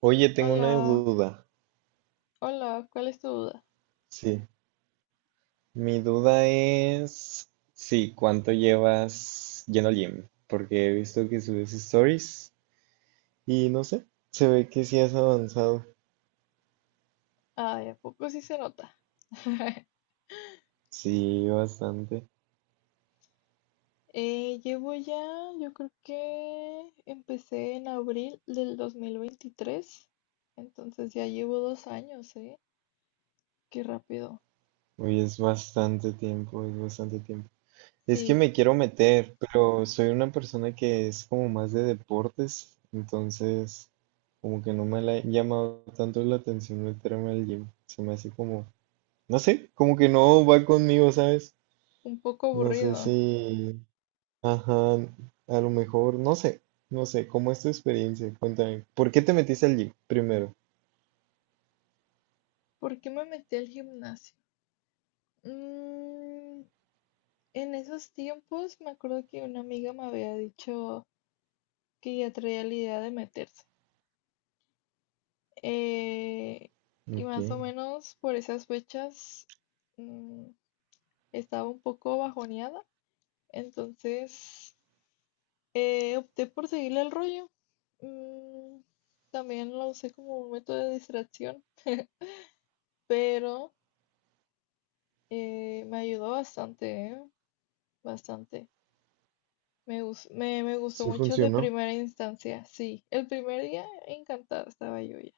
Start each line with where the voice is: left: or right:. right: Oye, tengo una
left: Hola,
right: duda.
left: hola, ¿cuál es tu duda?
right: Sí, mi duda es, sí, ¿cuánto llevas lleno al gym? Porque he visto que subes stories y no sé, se ve que sí has avanzado.
left: Ay, ¿a poco sí se nota?
right: Sí, bastante.
left: Llevo ya, yo creo que empecé en abril del 2023, entonces ya llevo 2 años, ¿eh? Qué rápido.
right: Oye, es bastante tiempo, es bastante tiempo. Es que
left: Sí,
right: me quiero meter, pero soy una persona que es como más de deportes, entonces como que no me la ha llamado tanto la atención meterme al gym. Se me hace como, no sé, como que no va conmigo, ¿sabes?
left: un poco
right: No sé
left: aburrido.
right: si, ajá, a lo mejor, no sé, no sé, ¿cómo es tu experiencia? Cuéntame, ¿por qué te metiste al gym primero?
left: ¿Por qué me metí al gimnasio? Mm, en esos tiempos me acuerdo que una amiga me había dicho que ya traía la idea de meterse. eh, y
right: Ok,
left: más o menos por esas fechas mm, estaba un poco bajoneada, entonces opté por seguirle el rollo. Mm, También lo usé como un método de distracción, pero me ayudó bastante, ¿eh? Bastante. Me gustó
right: sí
left: mucho de
right: funcionó.
left: primera instancia, sí. El primer día encantada estaba yo ya.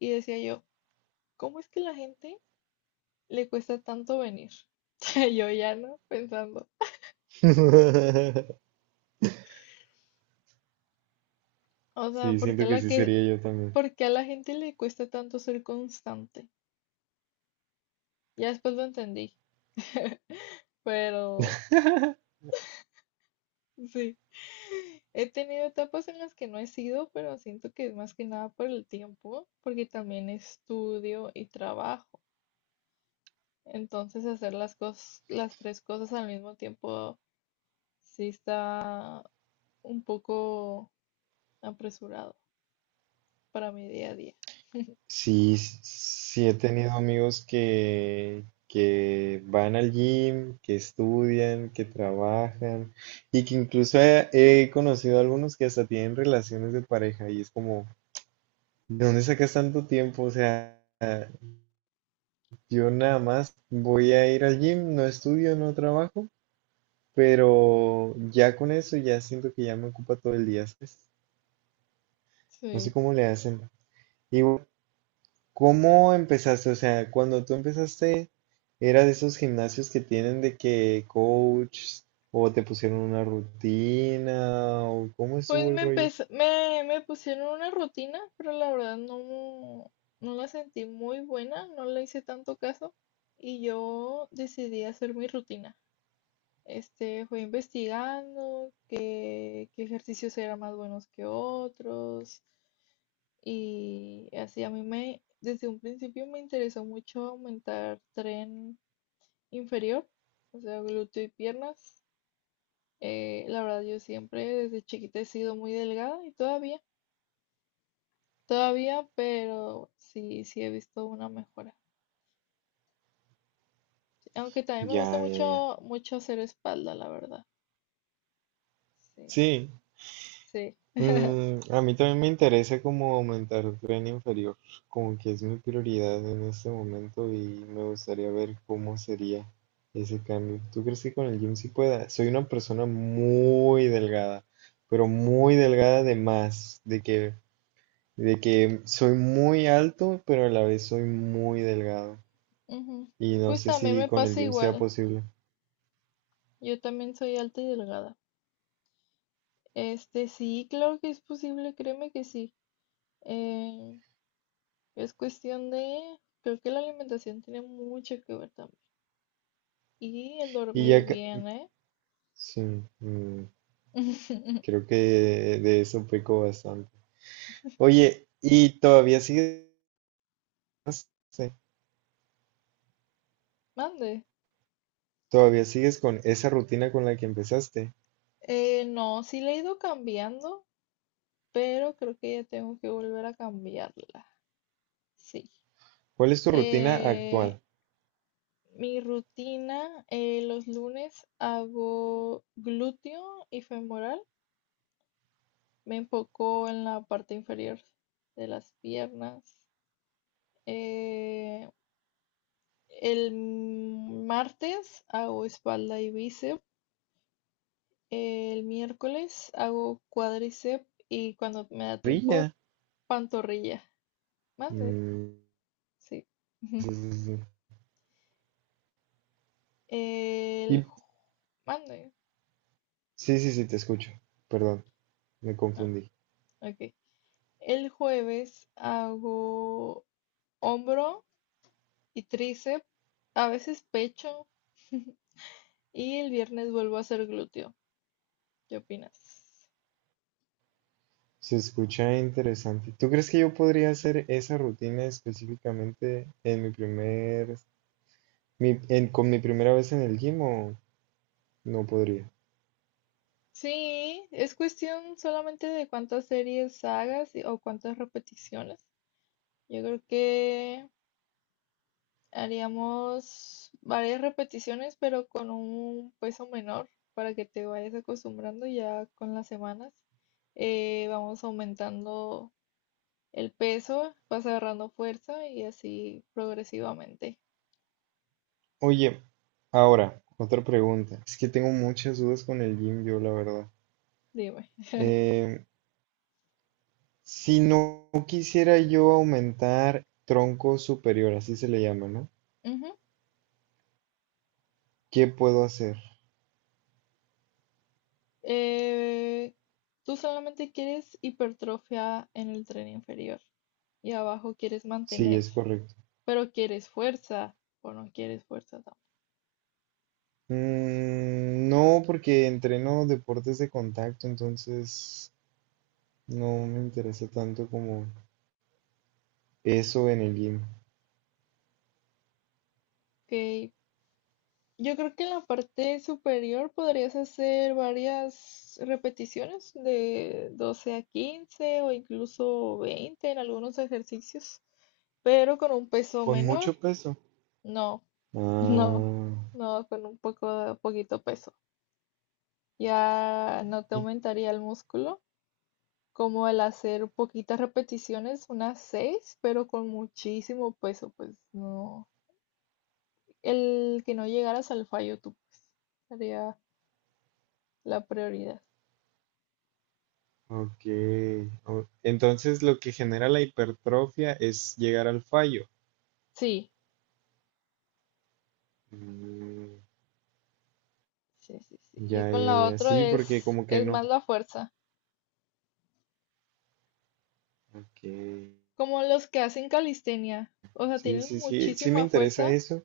left: Y decía yo, ¿cómo es que la gente le cuesta tanto venir? Yo ya no, pensando. O sea,
right: Sí, siento que sí sería yo también.
left: ¿por qué a la gente le cuesta tanto ser constante? Ya después lo entendí, pero sí. He tenido etapas en las que no he sido, pero siento que es más que nada por el tiempo, porque también estudio y trabajo. Entonces hacer las tres cosas al mismo tiempo sí está un poco apresurado para mi día a día.
right: Sí, sí he tenido amigos que van al gym, que estudian, que trabajan y que incluso he, he conocido algunos que hasta tienen relaciones de pareja y es como, ¿de dónde sacas tanto tiempo? O sea... Yo nada más voy a ir al gym, no estudio, no trabajo, pero ya con eso ya siento que ya me ocupa todo el día, ¿sabes? No sé
left: Sí.
right: cómo le hacen. Y bueno, ¿cómo empezaste? O sea, cuando tú empezaste, ¿era de esos gimnasios que tienen de que coach o te pusieron una rutina o cómo estuvo
left: Pues
right: el
left: me
right: rollo?
left: empecé, me, me pusieron una rutina, pero la verdad no la sentí muy buena, no le hice tanto caso y yo decidí hacer mi rutina. Fue investigando qué ejercicios eran más buenos que otros, y así a mí desde un principio me interesó mucho aumentar tren inferior, o sea, glúteo y piernas. La verdad yo siempre desde chiquita he sido muy delgada y todavía. Todavía, pero sí, sí he visto una mejora. Aunque también me gusta
right: Ya, ya, ya.
left: mucho, mucho hacer espalda, la verdad. Sí,
right: Sí.
left: sí.
right: Mm, a mí también me interesa como aumentar el tren inferior, como que es mi prioridad en este momento y me gustaría ver cómo sería ese cambio. ¿Tú crees que con el gym sí pueda? Soy una persona muy delgada, pero muy delgada de más, de que soy muy alto, pero a la vez soy muy delgado.
left: Ujú.
right: Y no
left: Pues
right: sé
left: también
right: si
left: me
right: con el
left: pasa
right: gym sea
left: igual.
right: posible.
left: Yo también soy alta y delgada. Sí, claro que es posible, créeme que sí. Eh, es cuestión de, creo que la alimentación tiene mucho que ver también. Y el
right: Y
left: dormir
right: ya que...
left: bien, ¿eh?
right: Sí, mm, creo que de eso peco bastante. Oye,
left: Mande.
right: ¿todavía sigues con esa rutina con la que empezaste?
left: No, sí la he ido cambiando, pero creo que ya tengo que volver a cambiarla. Sí.
right: ¿Cuál es tu rutina
left: Eh,
right: actual?
left: Mi rutina, los lunes hago glúteo y femoral. Me enfoco en la parte inferior de las piernas. Eh, el martes hago espalda y bíceps. El miércoles hago cuádriceps y, cuando me da tiempo,
right: Parrilla.
left: pantorrilla. Mande,
right: Mm,
left: sí.
right: sí, sí, sí.
left: El
right: Y-
left: ju- Mande.
right: sí, sí, sí, te escucho. Perdón, me
left: Ah,
right: confundí.
left: ok. El jueves hago hombro y tríceps, a veces pecho, y el viernes vuelvo a hacer glúteo. ¿Qué opinas?
right: Se escucha interesante. ¿Tú crees que yo podría hacer esa rutina específicamente en con mi primera vez en el gym o no podría?
left: Sí, es cuestión solamente de cuántas series hagas o cuántas repeticiones. Yo creo que haríamos varias repeticiones, pero con un peso menor para que te vayas acostumbrando ya con las semanas. Vamos aumentando el peso, vas agarrando fuerza y así progresivamente.
right: Oye, ahora, otra pregunta. Es que tengo muchas dudas con el gym, yo la verdad.
left: Dime.
right: Em, Si no quisiera yo aumentar tronco superior, así se le llama, ¿no?
left: Ujú.
right: ¿Qué puedo hacer?
left: Eh, Tú solamente quieres hipertrofia en el tren inferior y abajo quieres
right: Sí,
left: mantener,
right: es correcto.
left: pero quieres fuerza o no quieres fuerza tampoco.
right: Mm, no, porque entreno deportes de contacto, entonces no me interesa tanto como eso en el gym.
left: Ok. Yo creo que en la parte superior podrías hacer varias repeticiones de 12 a 15 o incluso 20 en algunos ejercicios, pero con un peso
right: Con
left: menor.
right: mucho peso.
left: No, no,
right: Ah,
left: no, con un poco, poquito peso. Ya no te
right: y-
left: aumentaría el músculo, como el hacer poquitas repeticiones, unas 6, pero con muchísimo peso, pues no. El que no llegaras al fallo tú, pues, sería la prioridad.
right: ok. Entonces lo que genera la hipertrofia es llegar al fallo.
left: Sí,
right: Mm,
left: sí, sí, sí. Y
right: ya,
left: con
right: ya,
left: la
right: ya.
left: otra
right: Sí, porque
left: es,
right: como que
left: es
right: no.
left: más la fuerza,
right: Ok.
left: como los que hacen calistenia, o sea,
right: Sí,
left: tienen
right: sí, sí, sí me
left: muchísima
right: interesa
left: fuerza
right: eso.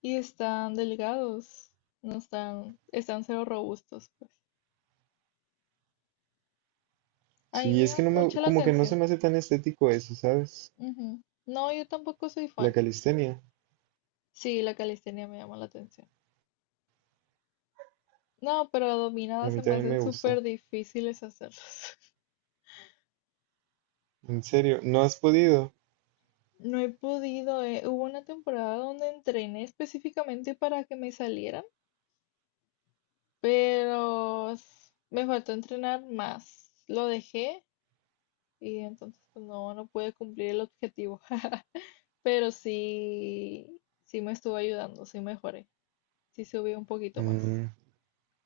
left: y están delgados, no están, están cero robustos. A mí
right: Sí,
left: me
right: es
left: llama
right: que no me,
left: mucho la
right: como que no se
left: atención.
right: me hace tan estético eso, ¿sabes?
left: Ujú. No, yo tampoco soy
right: La
left: fan.
right: calistenia,
left: Sí, la calistenia me llama la atención. No, pero
right: a
left: dominadas
right: mí
left: se me
right: también
left: hacen
right: me gusta.
left: súper difíciles hacerlas.
right: En serio, ¿no has podido?
left: No he podido, eh. Hubo una temporada donde entrené específicamente para que me salieran, pero me faltó entrenar más. Lo dejé y entonces pues, no pude cumplir el objetivo. Pero sí, sí me estuvo ayudando, sí mejoré, sí subí un poquito más.
right: Mm,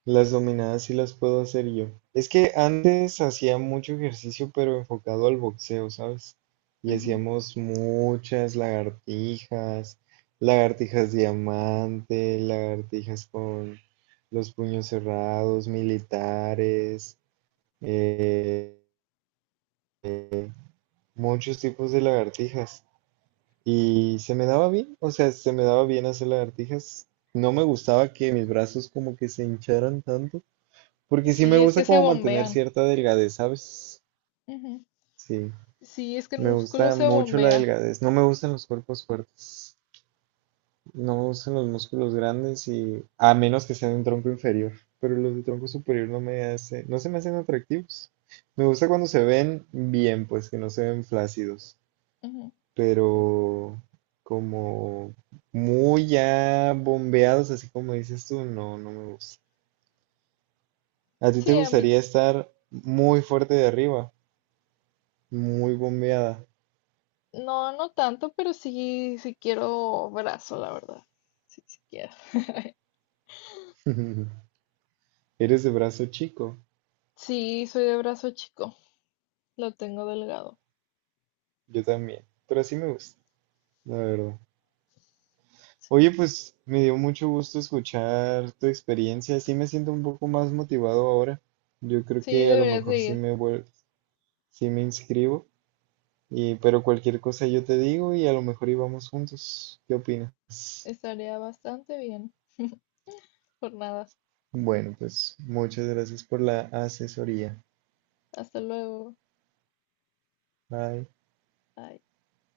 right: las dominadas sí las puedo hacer yo. Es que antes hacía mucho ejercicio, pero enfocado al boxeo, ¿sabes? Y
left: Ujú.
right: hacíamos muchas lagartijas, lagartijas diamante, lagartijas con los puños cerrados, militares, eh, muchos tipos de lagartijas y se me daba bien, o sea, se me daba bien hacer lagartijas. No me gustaba que mis brazos como que se hincharan tanto, porque sí me
left: Sí, es
right: gusta
left: que se
right: como mantener
left: bombean.
right: cierta delgadez, ¿sabes?
left: Ujú.
right: Sí,
left: Sí, es que el
right: me
left: músculo
right: gusta
left: se
right: mucho la
left: bombea.
right: delgadez. No me gustan los cuerpos fuertes, no me gustan los músculos grandes y a menos que sean de un tronco inferior, pero los de tronco superior no me hace, no se me hacen atractivos. Me gusta cuando se ven bien, pues que no se ven flácidos.
left: Ujú. Sí, sí, sí.
right: Pero como muy ya bombeados, así como dices tú, no, no me gusta. ¿A ti te
left: Sí, a mí
right: gustaría estar muy fuerte de arriba, muy bombeada?
left: no, no tanto, pero sí, sí quiero brazo, la verdad. Sí, sí quiero.
right: Eres de brazo chico,
left: Sí, soy de brazo chico. Lo tengo delgado.
right: yo también, pero así me gusta, la verdad. Oye, pues me dio mucho gusto escuchar tu experiencia, sí me siento un poco más motivado ahora. Yo creo
left: Sí,
right: que a lo
left: deberías
right: mejor
left: de ir.
right: sí me inscribo. Y, pero cualquier cosa yo te digo y a lo mejor íbamos juntos. ¿Qué opinas?
left: Estaría bastante bien. Por nada.
right: Bueno, pues muchas gracias por la asesoría.
left: Hasta luego.
right: Bye.
left: Bye.